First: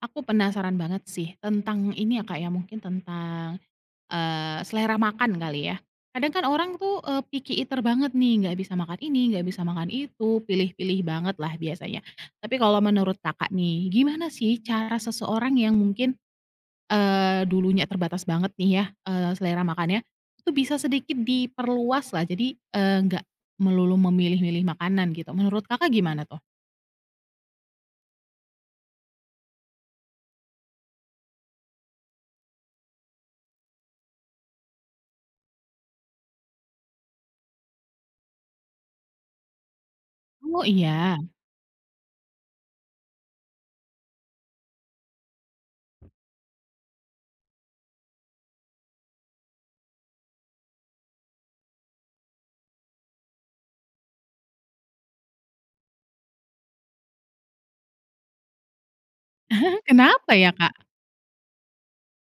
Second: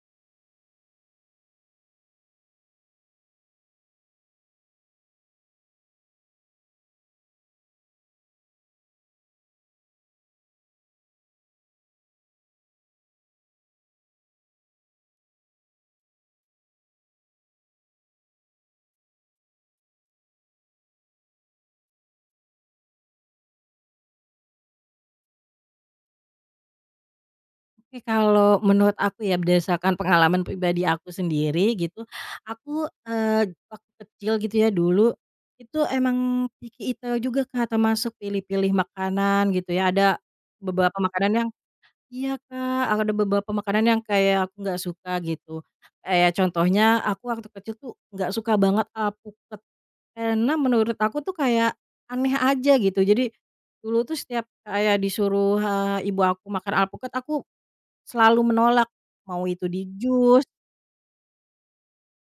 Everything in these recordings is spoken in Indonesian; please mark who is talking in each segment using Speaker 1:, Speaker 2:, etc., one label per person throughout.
Speaker 1: Aku penasaran banget sih tentang ini ya, Kak, ya, mungkin tentang, selera makan kali ya. Kadang kan orang tuh, picky eater banget nih, nggak bisa makan ini, nggak bisa makan itu, pilih-pilih banget lah biasanya. Tapi kalau menurut Kakak nih, gimana sih cara seseorang yang mungkin, dulunya terbatas banget nih ya, selera makannya, itu bisa sedikit diperluas lah, jadi, nggak melulu memilih-milih makanan gitu, menurut Kakak gimana tuh?
Speaker 2: Tapi kalau menurut aku ya berdasarkan pengalaman pribadi aku sendiri gitu, aku, waktu kecil gitu ya dulu, itu emang picky eater juga Kak, termasuk pilih-pilih makanan gitu ya. Ada
Speaker 1: Oh
Speaker 2: beberapa
Speaker 1: iya?
Speaker 2: makanan yang iya Kak, ada beberapa makanan yang kayak aku nggak suka gitu. Kayak contohnya aku waktu kecil tuh nggak suka banget alpukat, karena menurut aku tuh kayak aneh aja gitu. Jadi dulu tuh setiap kayak disuruh, ibu aku makan alpukat, aku selalu menolak, mau itu di
Speaker 1: Kenapa
Speaker 2: jus.
Speaker 1: ya, Kak?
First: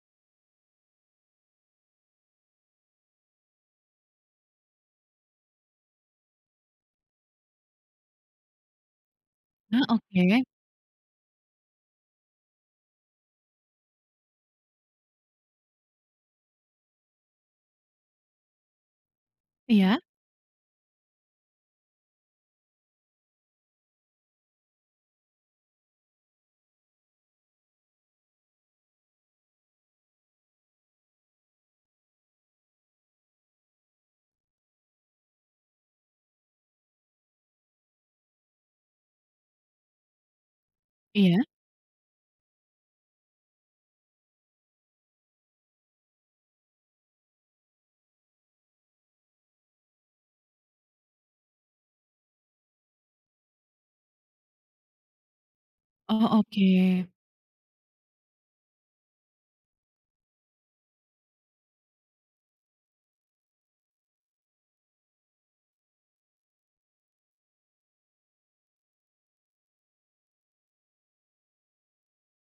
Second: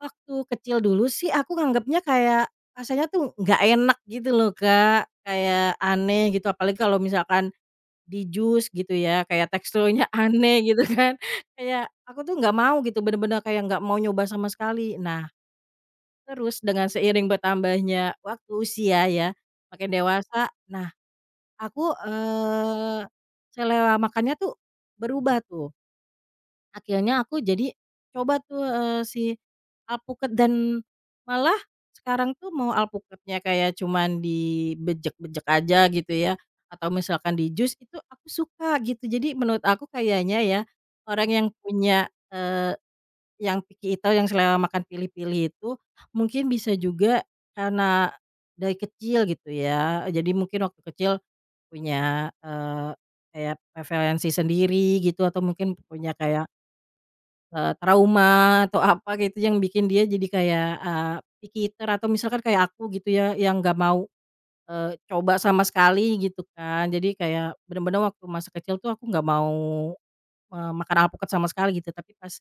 Speaker 2: Waktu kecil dulu sih aku nganggapnya kayak rasanya tuh nggak enak gitu loh, Kak, kayak aneh gitu apalagi kalau misalkan di jus gitu ya, kayak
Speaker 1: Ah,
Speaker 2: teksturnya
Speaker 1: oke.
Speaker 2: aneh gitu kan. Kayak aku tuh nggak mau gitu, bener-bener kayak nggak mau nyoba sama sekali. Nah, terus dengan seiring bertambahnya waktu usia ya, makin
Speaker 1: Iya.
Speaker 2: dewasa, nah aku, selera makannya tuh berubah tuh. Akhirnya aku jadi coba tuh, si alpukat dan malah sekarang tuh mau alpukatnya kayak cuman dibejek-bejek aja gitu ya, atau misalkan di jus itu aku suka gitu. Jadi menurut aku kayaknya ya, orang
Speaker 1: Iya?
Speaker 2: yang punya, eee, yang picky itu yang selera makan pilih-pilih itu mungkin bisa juga karena dari kecil gitu ya, jadi mungkin waktu kecil punya, kayak preferensi sendiri gitu atau mungkin punya
Speaker 1: Oh,
Speaker 2: kayak
Speaker 1: oke.
Speaker 2: Trauma atau apa gitu yang bikin dia jadi kayak, picky eater atau misalkan kayak aku gitu ya yang nggak mau, coba sama sekali gitu kan. Jadi kayak bener-bener waktu masa kecil tuh aku nggak mau, makan alpukat sama sekali gitu, tapi pas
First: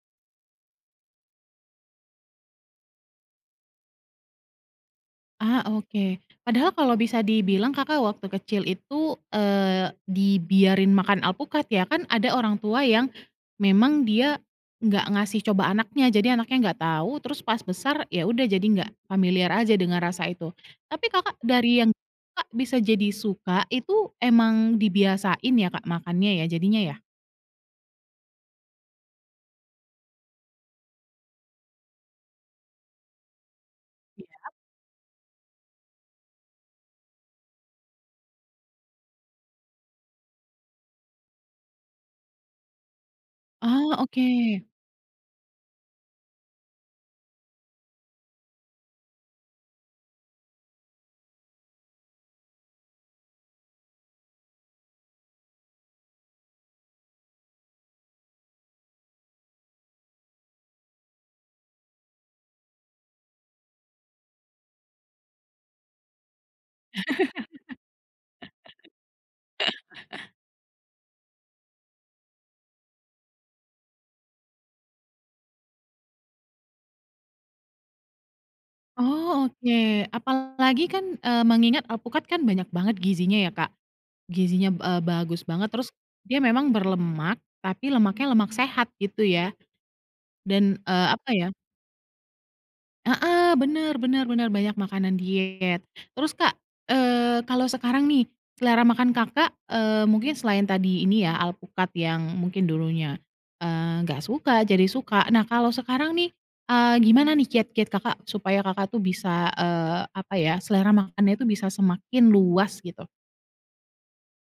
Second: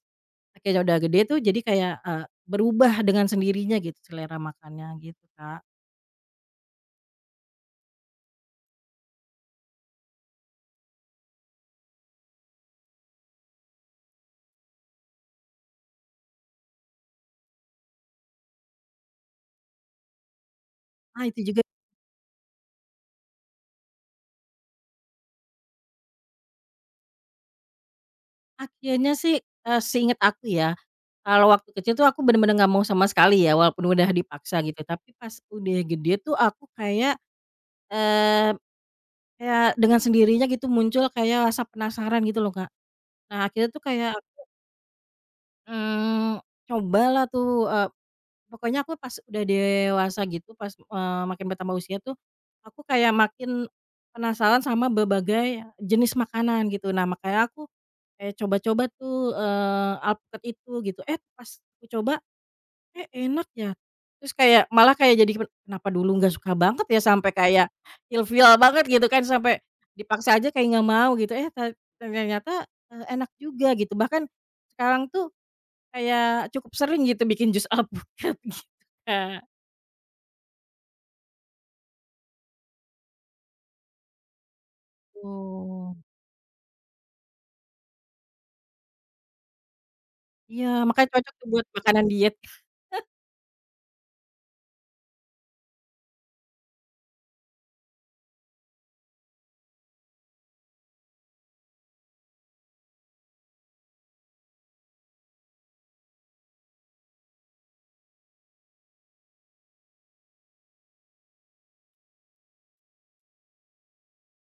Speaker 2: akhirnya udah gede tuh jadi kayak, berubah dengan sendirinya gitu selera makannya gitu,
Speaker 1: Ah,
Speaker 2: Kak.
Speaker 1: oke. Padahal kalau bisa dibilang Kakak waktu kecil itu, eee, dibiarin makan alpukat ya, kan ada orang tua yang memang dia nggak ngasih coba anaknya, jadi anaknya nggak tahu, terus pas besar, ya udah jadi nggak familiar aja dengan rasa itu. Tapi
Speaker 2: Ah,
Speaker 1: Kakak
Speaker 2: itu juga
Speaker 1: dari yang suka bisa jadi suka, itu emang dibiasain ya Kak makannya ya jadinya ya?
Speaker 2: akhirnya sih, seinget aku ya kalau waktu kecil tuh aku bener-bener nggak mau sama sekali ya walaupun udah
Speaker 1: Iya.
Speaker 2: dipaksa gitu, tapi pas udah gede tuh aku kayak, eh, kayak dengan sendirinya gitu muncul kayak rasa penasaran gitu loh, Kak. Nah akhirnya tuh
Speaker 1: Oh,
Speaker 2: kayak,
Speaker 1: oke.
Speaker 2: mmm, cobalah tuh, pokoknya aku pas udah dewasa gitu pas, makin bertambah usia tuh, aku kayak makin penasaran sama berbagai jenis makanan gitu. Nah makanya aku kayak coba-coba tuh, alpukat itu gitu, eh pas aku coba eh, enak ya? Terus kayak malah kayak jadi kenapa dulu nggak suka banget ya sampai kayak ilfeel banget gitu kan, sampai dipaksa aja kayak nggak mau gitu, eh te ternyata, enak juga gitu. Bahkan sekarang tuh kayak cukup sering gitu bikin jus alpukat gitu, Kak.
Speaker 1: Oh, oke. Apalagi kan, mengingat alpukat kan banyak banget gizinya ya Kak. Gizinya, bagus banget, terus
Speaker 2: Oh.
Speaker 1: dia memang berlemak, tapi lemaknya lemak sehat gitu ya,
Speaker 2: Iya,
Speaker 1: dan,
Speaker 2: makanya
Speaker 1: apa
Speaker 2: cocok
Speaker 1: ya
Speaker 2: tuh buat makanan diet.
Speaker 1: heeh, bener bener bener, banyak makanan diet. Terus Kak, kalau sekarang nih, selera makan Kakak, mungkin selain tadi ini ya, alpukat yang mungkin dulunya, nggak suka jadi suka. Nah, kalau sekarang nih, gimana nih kiat-kiat Kakak supaya Kakak tuh bisa, apa ya, selera makannya itu bisa semakin luas gitu?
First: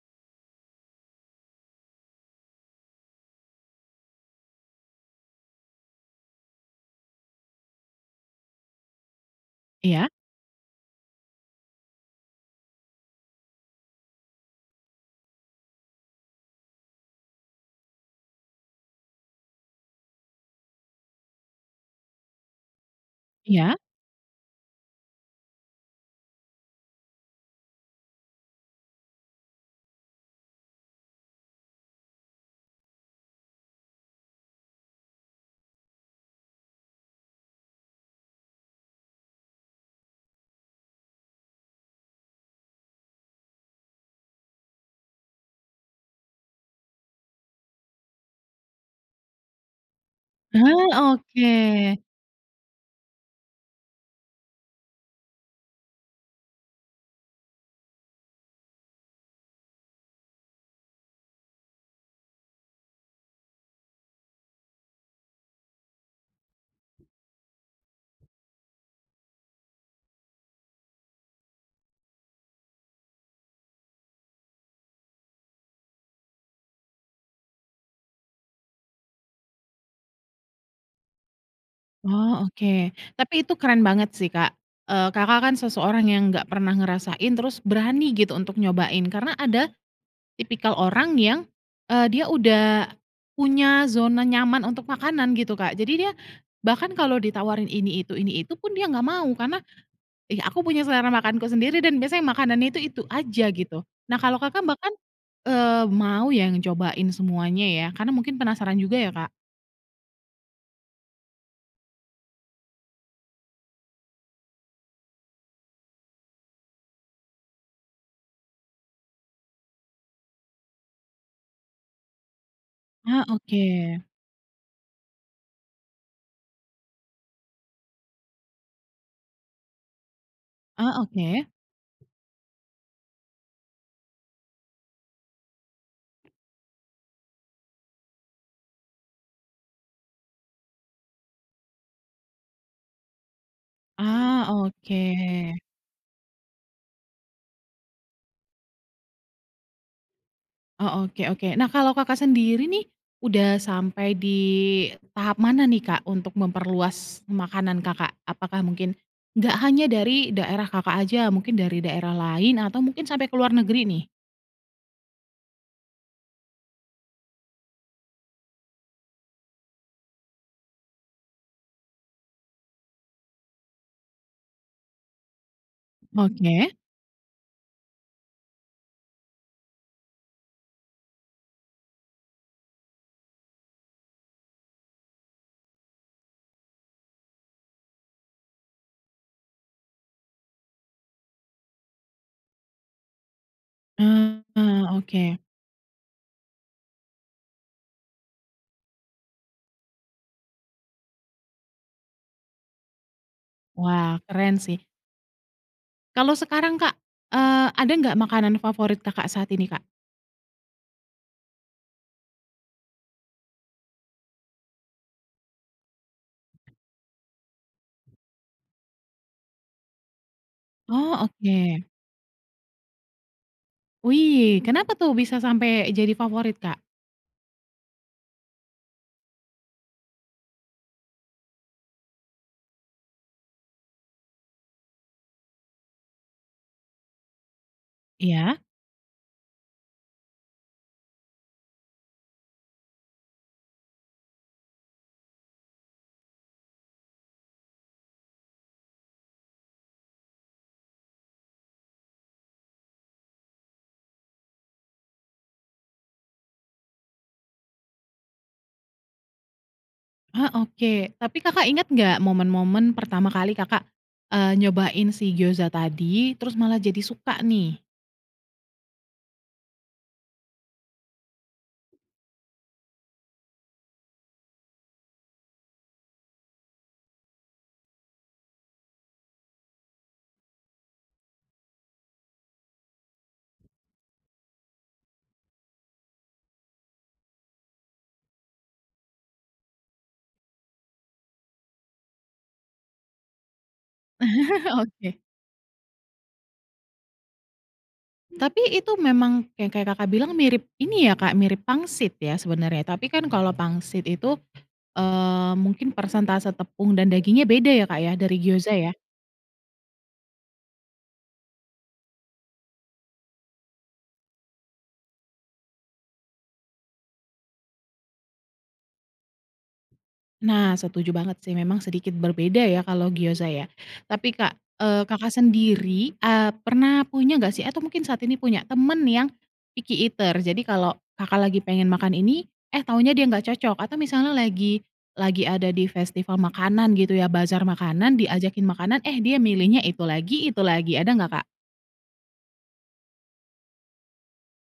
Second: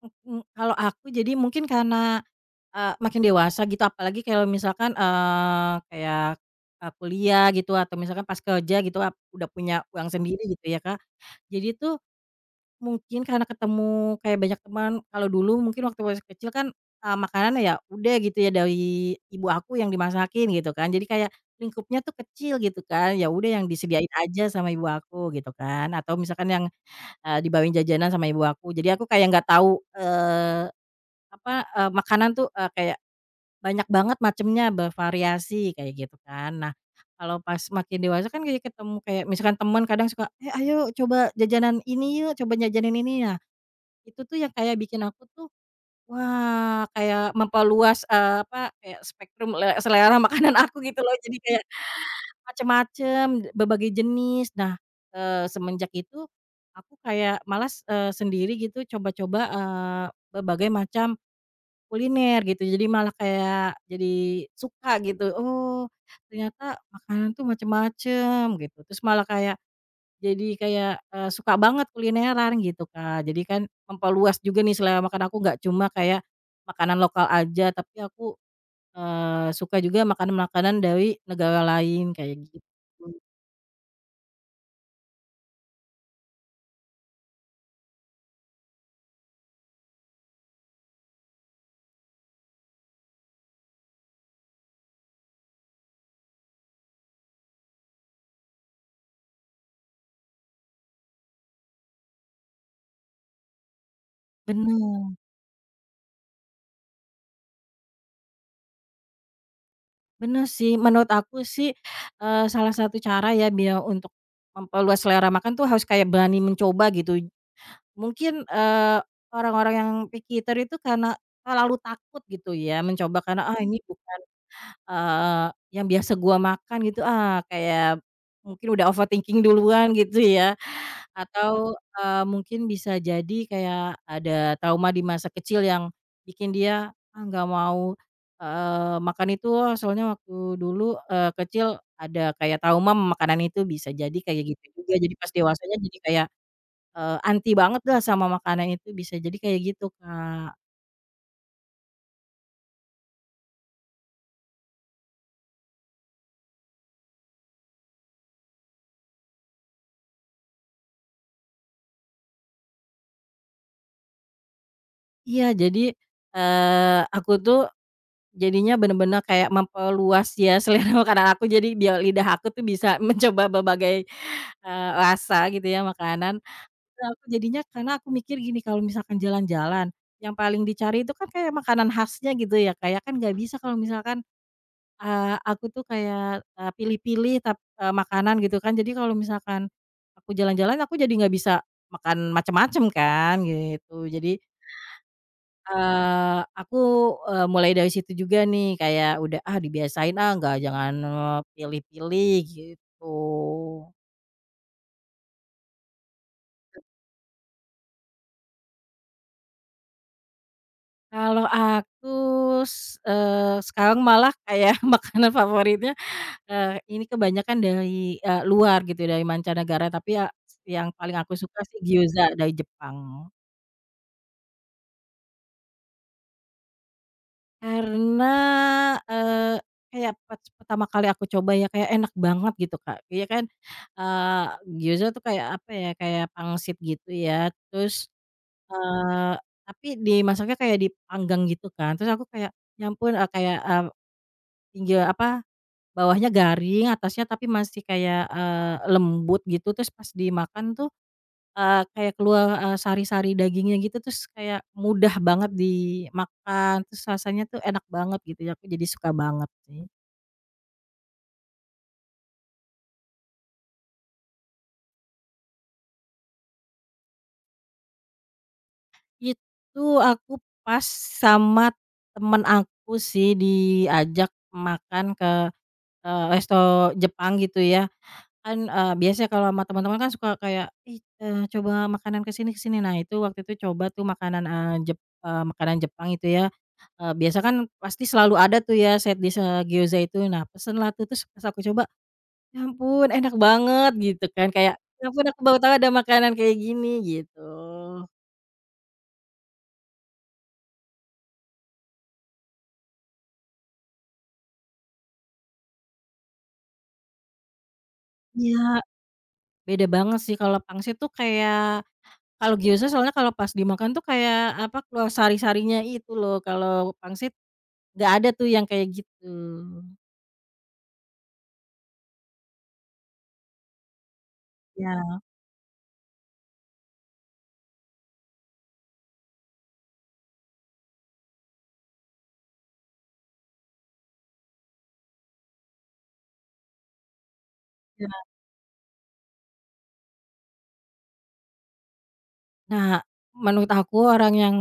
Speaker 2: Mhm, kalau aku jadi mungkin karena makin dewasa gitu apalagi kalau misalkan, kayak, kuliah gitu atau misalkan pas kerja gitu udah punya uang
Speaker 1: Iya
Speaker 2: sendiri gitu ya Kak, jadi tuh mungkin karena ketemu kayak banyak teman kalau dulu mungkin waktu masih kecil kan, makanan ya udah gitu ya dari ibu aku yang dimasakin gitu kan jadi kayak lingkupnya tuh kecil gitu kan ya udah yang
Speaker 1: iya?
Speaker 2: disediain aja sama ibu aku gitu kan atau misalkan yang, dibawain jajanan sama ibu aku jadi aku kayak nggak tahu, apa, makanan tuh, kayak banyak banget macemnya, bervariasi kayak gitu kan. Nah, kalau pas makin dewasa kan kayak ketemu kayak misalkan teman kadang suka, "Eh, ayo coba jajanan ini yuk, coba jajanin ini." Nah, itu tuh yang kayak bikin aku tuh, wah kayak memperluas, apa, kayak spektrum selera makanan aku gitu
Speaker 1: Ah,
Speaker 2: loh. Jadi
Speaker 1: oke.
Speaker 2: kayak macem-macem, berbagai jenis. Nah, semenjak itu aku kayak malas, sendiri gitu coba-coba, berbagai macam kuliner gitu, jadi malah kayak jadi suka gitu, oh ternyata makanan tuh macem-macem gitu, terus malah kayak jadi kayak, suka banget kulineran gitu, Kak. Jadi kan memperluas juga nih selera makan aku nggak cuma kayak makanan lokal aja, tapi aku, suka juga makanan-makanan dari negara lain kayak
Speaker 1: Oh,
Speaker 2: gitu.
Speaker 1: oke. Tapi itu keren banget sih, Kak. Kakak kan seseorang yang nggak pernah ngerasain, terus berani gitu untuk nyobain. Karena ada tipikal orang yang, dia udah punya zona nyaman untuk makanan gitu, Kak. Jadi dia bahkan kalau ditawarin ini itu pun dia nggak mau, karena, "Ih, aku punya selera makanku sendiri dan biasanya makanannya itu aja," gitu. Nah, kalau Kakak bahkan,
Speaker 2: Bener
Speaker 1: mau ya ngecobain semuanya ya, karena mungkin penasaran juga ya, Kak?
Speaker 2: bener sih, menurut aku sih, salah satu cara ya biar untuk memperluas selera makan tuh harus kayak berani mencoba gitu. Mungkin, orang-orang yang picky eater itu karena terlalu takut gitu ya mencoba
Speaker 1: Ah,
Speaker 2: karena, "Ah,
Speaker 1: oke.
Speaker 2: ini bukan, eee, yang biasa gua makan," gitu, ah, kayak mungkin udah overthinking duluan gitu ya,
Speaker 1: Ah, oke.
Speaker 2: atau, mungkin bisa jadi kayak ada trauma di masa kecil yang bikin dia, "Ah, nggak mau, eee, makan itu ah, soalnya waktu dulu, eee, kecil ada kayak trauma makanan itu," bisa jadi kayak
Speaker 1: Ah,
Speaker 2: gitu juga. Jadi pas
Speaker 1: oke.
Speaker 2: dewasanya jadi kayak anti banget lah sama makanan itu bisa jadi kayak gitu, Kak.
Speaker 1: Oh, oke oke. Nah, kalau Kakak sendiri nih, udah sampai di tahap mana nih, Kak, untuk memperluas makanan Kakak? Apakah mungkin nggak hanya dari daerah Kakak aja, mungkin dari daerah lain atau mungkin sampai ke luar negeri nih?
Speaker 2: Iya jadi, aku tuh jadinya bener-bener kayak memperluas ya selera makanan aku jadi biar lidah aku tuh bisa mencoba berbagai, rasa gitu ya makanan.
Speaker 1: Oke.
Speaker 2: Nah aku jadinya karena aku mikir gini kalau misalkan jalan-jalan, yang paling dicari itu kan kayak makanan khasnya gitu ya. Kayak kan nggak bisa kalau misalkan aku tuh kayak, pilih-pilih makanan gitu kan. Jadi kalau misalkan aku jalan-jalan aku jadi nggak bisa makan macem-macem kan gitu. Jadi,
Speaker 1: Ah oke.
Speaker 2: aku, mulai dari situ juga nih kayak udah, ah, dibiasain ah nggak jangan, pilih-pilih gitu.
Speaker 1: Wah, keren sih. Kalau sekarang, Kak, ada nggak makanan favorit Kakak saat ini, Kak?
Speaker 2: Kalau aku s sekarang malah kayak makanan favoritnya, ini kebanyakan dari, luar gitu, dari mancanegara, tapi ya yang paling
Speaker 1: Oh,
Speaker 2: aku
Speaker 1: oke.
Speaker 2: suka sih gyoza dari Jepang.
Speaker 1: Wih, kenapa tuh bisa sampai jadi favorit, Kak?
Speaker 2: Karena, eee, kayak pas pertama kali aku coba ya kayak enak banget gitu, Kak. Iya kan, eee, gyoza tuh kayak apa ya, kayak pangsit gitu ya, terus,
Speaker 1: Iya.
Speaker 2: eee, tapi dimasaknya kayak dipanggang gitu kan, terus aku kayak, nyampun kayak, tinggi apa bawahnya garing, atasnya tapi masih kayak, lembut gitu, terus pas dimakan tuh, kayak keluar, sari-sari dagingnya gitu, terus kayak mudah banget dimakan, terus rasanya tuh enak banget gitu ya, aku jadi suka banget sih.
Speaker 1: Ah, oke. Tapi Kakak ingat nggak momen-momen pertama kali Kakak, nyobain si gyoza tadi, terus malah jadi suka nih?
Speaker 2: Itu aku pas sama temen aku sih diajak makan ke, resto Jepang gitu ya. Kan, biasanya kalau sama teman-teman kan suka kayak, "Ih, eee, coba makanan ke sini ke sini." Nah, itu waktu itu coba tuh makanan, makanan Jepang itu ya, biasa kan pasti selalu ada tuh ya side dish, gyoza itu. Nah, pesenlah tuh, terus pas aku coba, "Ya ampun enak banget," gitu kan, kayak, "Ya
Speaker 1: Oke.
Speaker 2: ampun aku baru tahu ada makanan kayak gini," gitu.
Speaker 1: Tapi itu memang kayak kayak Kakak bilang mirip ini ya Kak, mirip pangsit ya sebenarnya. Tapi kan kalau pangsit itu, mungkin persentase tepung dan dagingnya beda ya Kak ya, dari
Speaker 2: Iya,
Speaker 1: gyoza ya?
Speaker 2: beda banget sih kalau pangsit tuh kayak kalau gyoza soalnya kalau pas dimakan tuh kayak, apa, keluar sari-sarinya itu loh, kalau pangsit nggak ada tuh yang kayak gitu.
Speaker 1: Nah, setuju banget sih, memang sedikit berbeda ya kalau gyoza ya. Tapi Kak,
Speaker 2: Iya
Speaker 1: Kakak sendiri, pernah punya nggak sih atau mungkin saat ini punya temen yang picky eater? Jadi kalau Kakak lagi pengen makan ini, eh taunya dia nggak cocok atau misalnya lagi ada di festival makanan gitu ya, bazar
Speaker 2: iya.
Speaker 1: makanan, diajakin makanan, eh dia milihnya itu lagi, ada nggak Kak?
Speaker 2: Nah, menurut aku orang yang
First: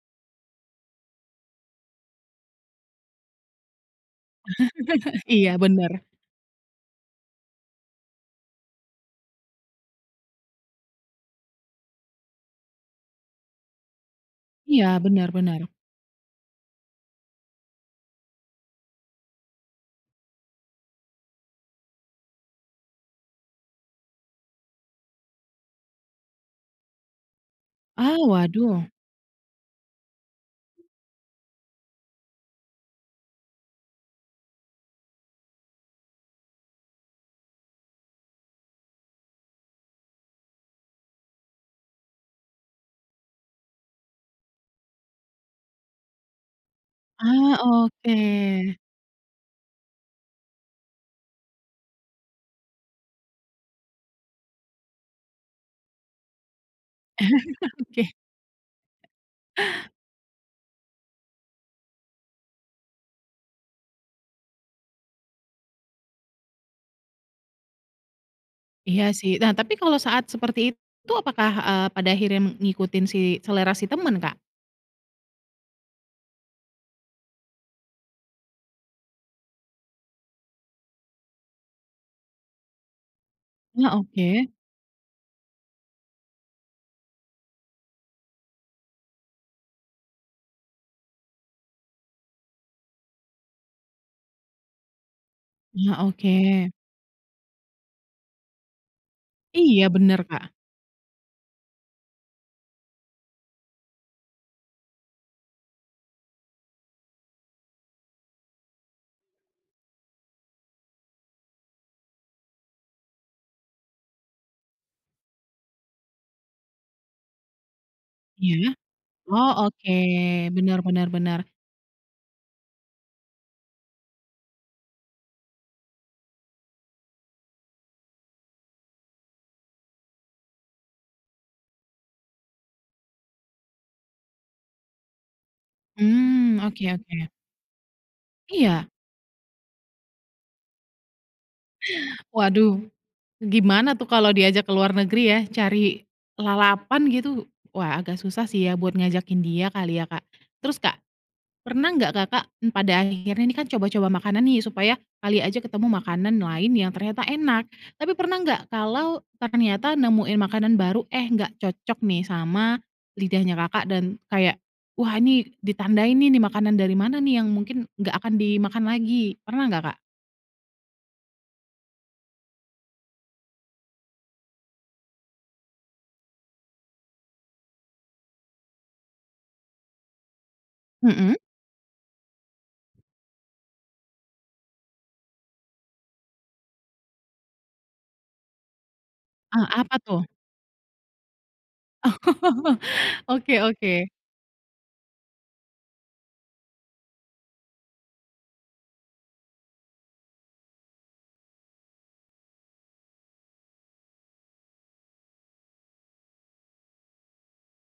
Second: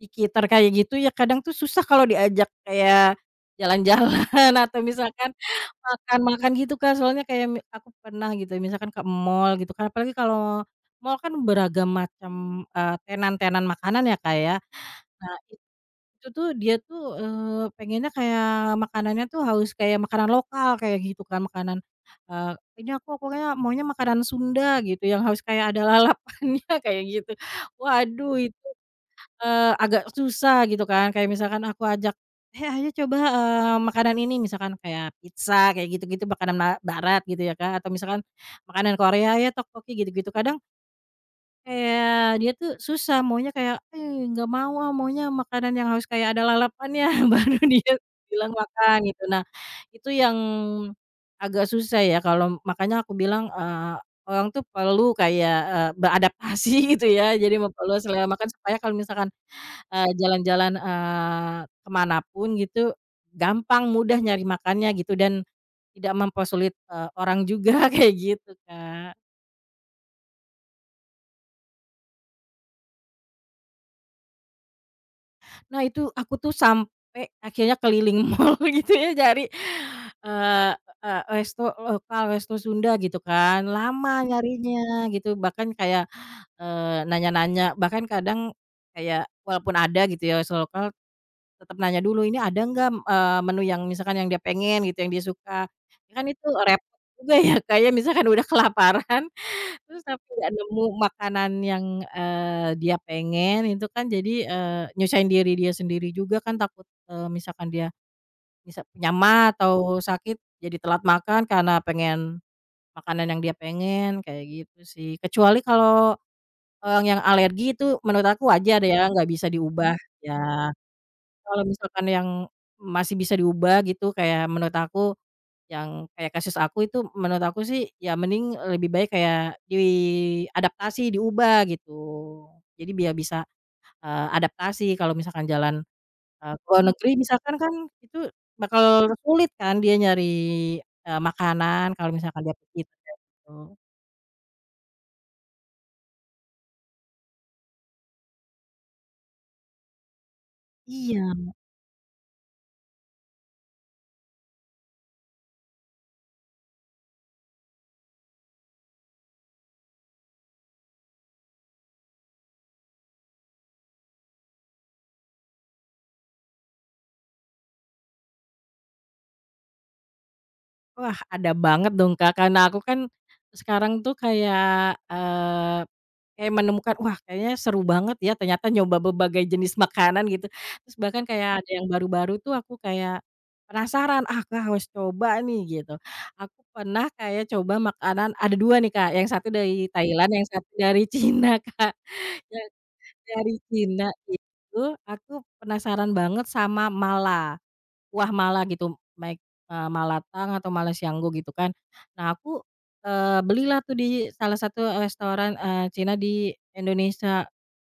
Speaker 2: pikitan kayak gitu ya kadang tuh susah kalau diajak kayak jalan-jalan atau misalkan
Speaker 1: Iya bener.
Speaker 2: makan-makan gitu, kan, soalnya kayak aku pernah gitu misalkan ke mall gitu kan, apalagi kalau mall kan beragam macam, tenan-tenan makanan ya, kayak.
Speaker 1: Iya, bener
Speaker 2: Nah
Speaker 1: bener.
Speaker 2: itu tuh dia tuh, pengennya kayak makanannya tuh harus kayak makanan lokal kayak gitu kan, makanan, eee, ini aku pokoknya maunya makanan Sunda gitu yang harus kayak ada lalapannya kayak gitu.
Speaker 1: Ah,
Speaker 2: Waduh itu,
Speaker 1: waduh.
Speaker 2: agak susah gitu kan, kayak misalkan aku ajak, "Eh, ayo coba, eee, makanan ini," misalkan kayak pizza kayak gitu-gitu makanan barat gitu ya, Kak, atau misalkan makanan Korea ya, tteokbokki gitu-gitu. Kadang kayak dia tuh susah maunya kayak, "Eh, nggak mau ah, maunya makanan yang harus kayak ada lalapannya,"
Speaker 1: Ah,
Speaker 2: baru dia
Speaker 1: oke.
Speaker 2: bilang makan gitu. Nah, itu yang agak susah ya kalau makanya aku bilang, orang tuh perlu kayak, beradaptasi gitu ya, jadi perlu
Speaker 1: Oke.
Speaker 2: selera makan supaya kalau misalkan, jalan-jalan, ke pun gitu, gampang mudah nyari makannya gitu dan tidak mempersulit, orang juga kayak gitu,
Speaker 1: Iya
Speaker 2: Kak.
Speaker 1: sih. Nah, tapi kalau saat seperti itu apakah, pada akhirnya ngikutin si selera si temen, Kak?
Speaker 2: Nah itu aku tuh sampai akhirnya keliling mall gitu ya cari, eee eee, resto lokal, resto Sunda gitu kan,
Speaker 1: Ah,
Speaker 2: lama
Speaker 1: oke
Speaker 2: nyarinya gitu, bahkan kayak, nanya-nanya, bahkan kadang kayak walaupun ada gitu ya resto lokal, tetap nanya dulu, "Ini ada nggak, eee, menu yang misalkan yang dia pengen gitu, yang dia suka?"
Speaker 1: ah,
Speaker 2: Ya kan
Speaker 1: oke.
Speaker 2: itu repot juga ya kayak misalkan udah kelaparan
Speaker 1: Iya,
Speaker 2: terus
Speaker 1: bener,
Speaker 2: tapi
Speaker 1: Kak.
Speaker 2: nggak nemu makanan yang, dia pengen itu kan jadi, nyusahin diri dia sendiri juga kan takut, misalkan dia bisa punya mah atau sakit jadi telat makan karena pengen makanan yang dia pengen, kayak gitu sih. Kecuali kalau orang yang alergi itu menurut aku
Speaker 1: Iya.
Speaker 2: wajar ya, nggak bisa
Speaker 1: Oh, oke.
Speaker 2: diubah, ya.
Speaker 1: Bener bener bener.
Speaker 2: Kalau misalkan yang masih bisa diubah gitu kayak menurut aku yang kayak kasus aku itu menurut aku sih ya mending lebih baik kayak diadaptasi, diubah gitu. Jadi biar bisa, adaptasi kalau misalkan jalan,
Speaker 1: Mmm,
Speaker 2: ke luar
Speaker 1: oke
Speaker 2: negeri
Speaker 1: oke.
Speaker 2: misalkan kan itu
Speaker 1: Iya.
Speaker 2: bakal sulit kan dia nyari, makanan kalau misalkan dia pergi
Speaker 1: Waduh,
Speaker 2: kayak gitu.
Speaker 1: gimana tuh kalau diajak ke luar negeri ya, cari lalapan gitu, wah agak susah sih ya buat ngajakin dia kali ya, Kak. Terus, Kak,
Speaker 2: Iya,
Speaker 1: Pernah nggak Kakak, mmm, pada akhirnya ini kan coba-coba makanan nih supaya kali aja ketemu makanan lain yang ternyata enak. Tapi pernah nggak kalau ternyata nemuin makanan baru, eh, nggak cocok nih sama lidahnya Kakak dan kayak, "Wah ini ditandain nih, ini makanan dari mana nih yang mungkin nggak akan dimakan lagi." Pernah nggak, Kak?
Speaker 2: wah ada banget dong Kak, karena aku kan sekarang tuh kayak, kayak menemukan, wah kayaknya seru banget ya ternyata nyoba berbagai jenis makanan gitu. Terus bahkan
Speaker 1: Mhm.
Speaker 2: kayak ada yang baru-baru tuh aku kayak penasaran, "Ah, aku harus coba nih," gitu. Aku pernah kayak coba makanan ada 2 nih, Kak, yang satu
Speaker 1: Ah,
Speaker 2: dari
Speaker 1: apa tuh?
Speaker 2: Thailand, yang satu dari Cina, Kak. Yang dari
Speaker 1: Oke oke.
Speaker 2: Cina itu aku penasaran banget sama mala. Kuah mala gitu, baik, malatang atau malasianggo gitu kan. Nah aku, belilah tuh di salah satu restoran, Cina di Indonesia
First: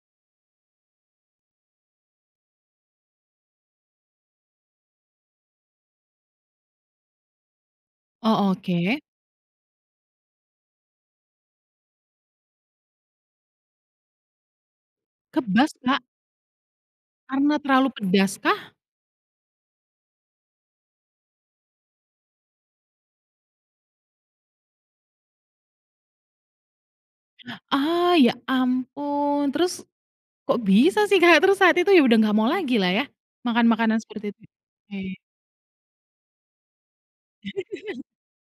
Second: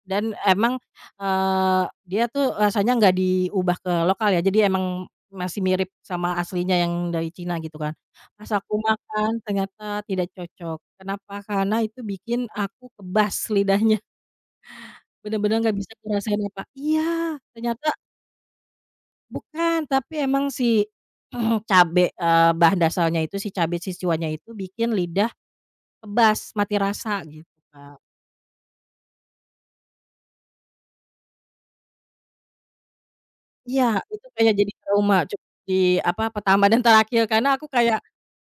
Speaker 2: dan emang, eee, dia tuh rasanya nggak diubah ke lokal ya, jadi emang masih mirip sama aslinya yang dari Cina gitu kan. Pas
Speaker 1: Oh,
Speaker 2: aku
Speaker 1: oke.
Speaker 2: makan ternyata tidak cocok, kenapa? Karena itu bikin aku kebas lidahnya, bener-bener
Speaker 1: Kebas,
Speaker 2: nggak bisa
Speaker 1: Kak?
Speaker 2: ngerasain apa iya,
Speaker 1: Karena
Speaker 2: ternyata
Speaker 1: terlalu pedas kah?
Speaker 2: bukan, tapi emang si cabe, bahan dasarnya itu si cabe sichuannya itu bikin lidah kebas, mati rasa gitu, Kak.
Speaker 1: Ah, ya ampun. Terus Kok bisa sih, Kak? Terus saat itu ya udah nggak mau lagi lah ya, makan
Speaker 2: Iya,
Speaker 1: makanan
Speaker 2: itu
Speaker 1: seperti itu?
Speaker 2: kayak jadi
Speaker 1: Oke.
Speaker 2: trauma cu di apa, pertama dan terakhir karena aku kayak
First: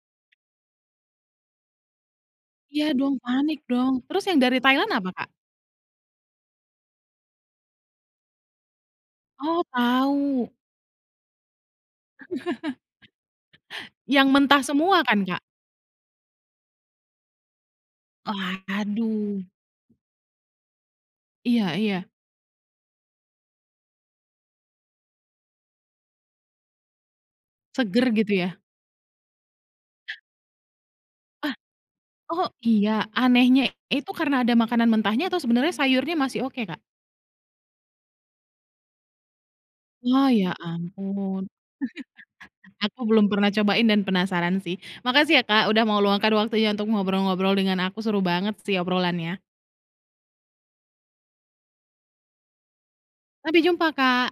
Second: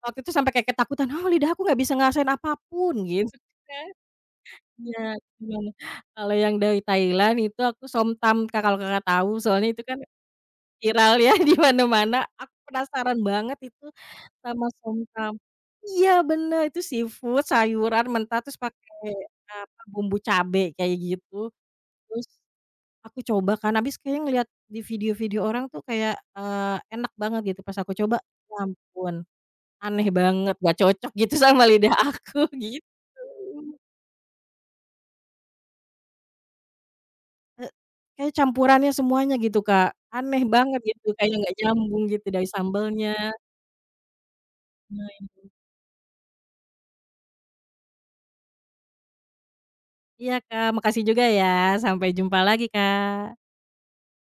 Speaker 2: waktu itu sampai kayak ketakutan, "Oh, lidah aku nggak bisa ngerasain
Speaker 1: Iya
Speaker 2: apapun,"
Speaker 1: dong,
Speaker 2: gitu
Speaker 1: panik
Speaker 2: kan.
Speaker 1: dong. Terus yang dari Thailand
Speaker 2: Iya,
Speaker 1: apa, Kak?
Speaker 2: gimana. Kalau yang dari Thailand itu aku somtam, Kak, kalau Kakak tahu
Speaker 1: Oh,
Speaker 2: soalnya itu kan
Speaker 1: tahu.
Speaker 2: viral ya di mana-mana, aku penasaran banget itu
Speaker 1: Yang mentah
Speaker 2: sama
Speaker 1: semua kan,
Speaker 2: somtam.
Speaker 1: Kak?
Speaker 2: Iya bener, itu seafood, sayuran mentah terus pakai,
Speaker 1: Waduh.
Speaker 2: apa, bumbu cabe kayak gitu.
Speaker 1: Iya iya.
Speaker 2: Terus aku coba kan, habis kayaknya ngeliat di video-video orang tuh kayak, enak banget gitu, pas aku
Speaker 1: Seger
Speaker 2: coba,
Speaker 1: gitu ya?
Speaker 2: ya ampun, aneh banget, nggak cocok gitu
Speaker 1: Ah,
Speaker 2: sama lidah aku,
Speaker 1: oh
Speaker 2: gitu.
Speaker 1: iya, anehnya itu karena ada makanan mentahnya atau sebenarnya sayurnya masih oke, Kak?
Speaker 2: E kayak campurannya semuanya gitu, Kak,
Speaker 1: Oh,
Speaker 2: aneh
Speaker 1: ya
Speaker 2: banget gitu, kayak
Speaker 1: ampun.
Speaker 2: nggak nyambung gitu dari
Speaker 1: Aku
Speaker 2: sambelnya.
Speaker 1: belum pernah cobain dan penasaran sih.
Speaker 2: Nah,
Speaker 1: Makasih ya, Kak, udah mau luangkan waktunya untuk ngobrol-ngobrol dengan aku, seru banget sih obrolannya.
Speaker 2: iya, Kak, makasih juga ya, sampai jumpa lagi, Kak.
Speaker 1: Sampai jumpa, Kak.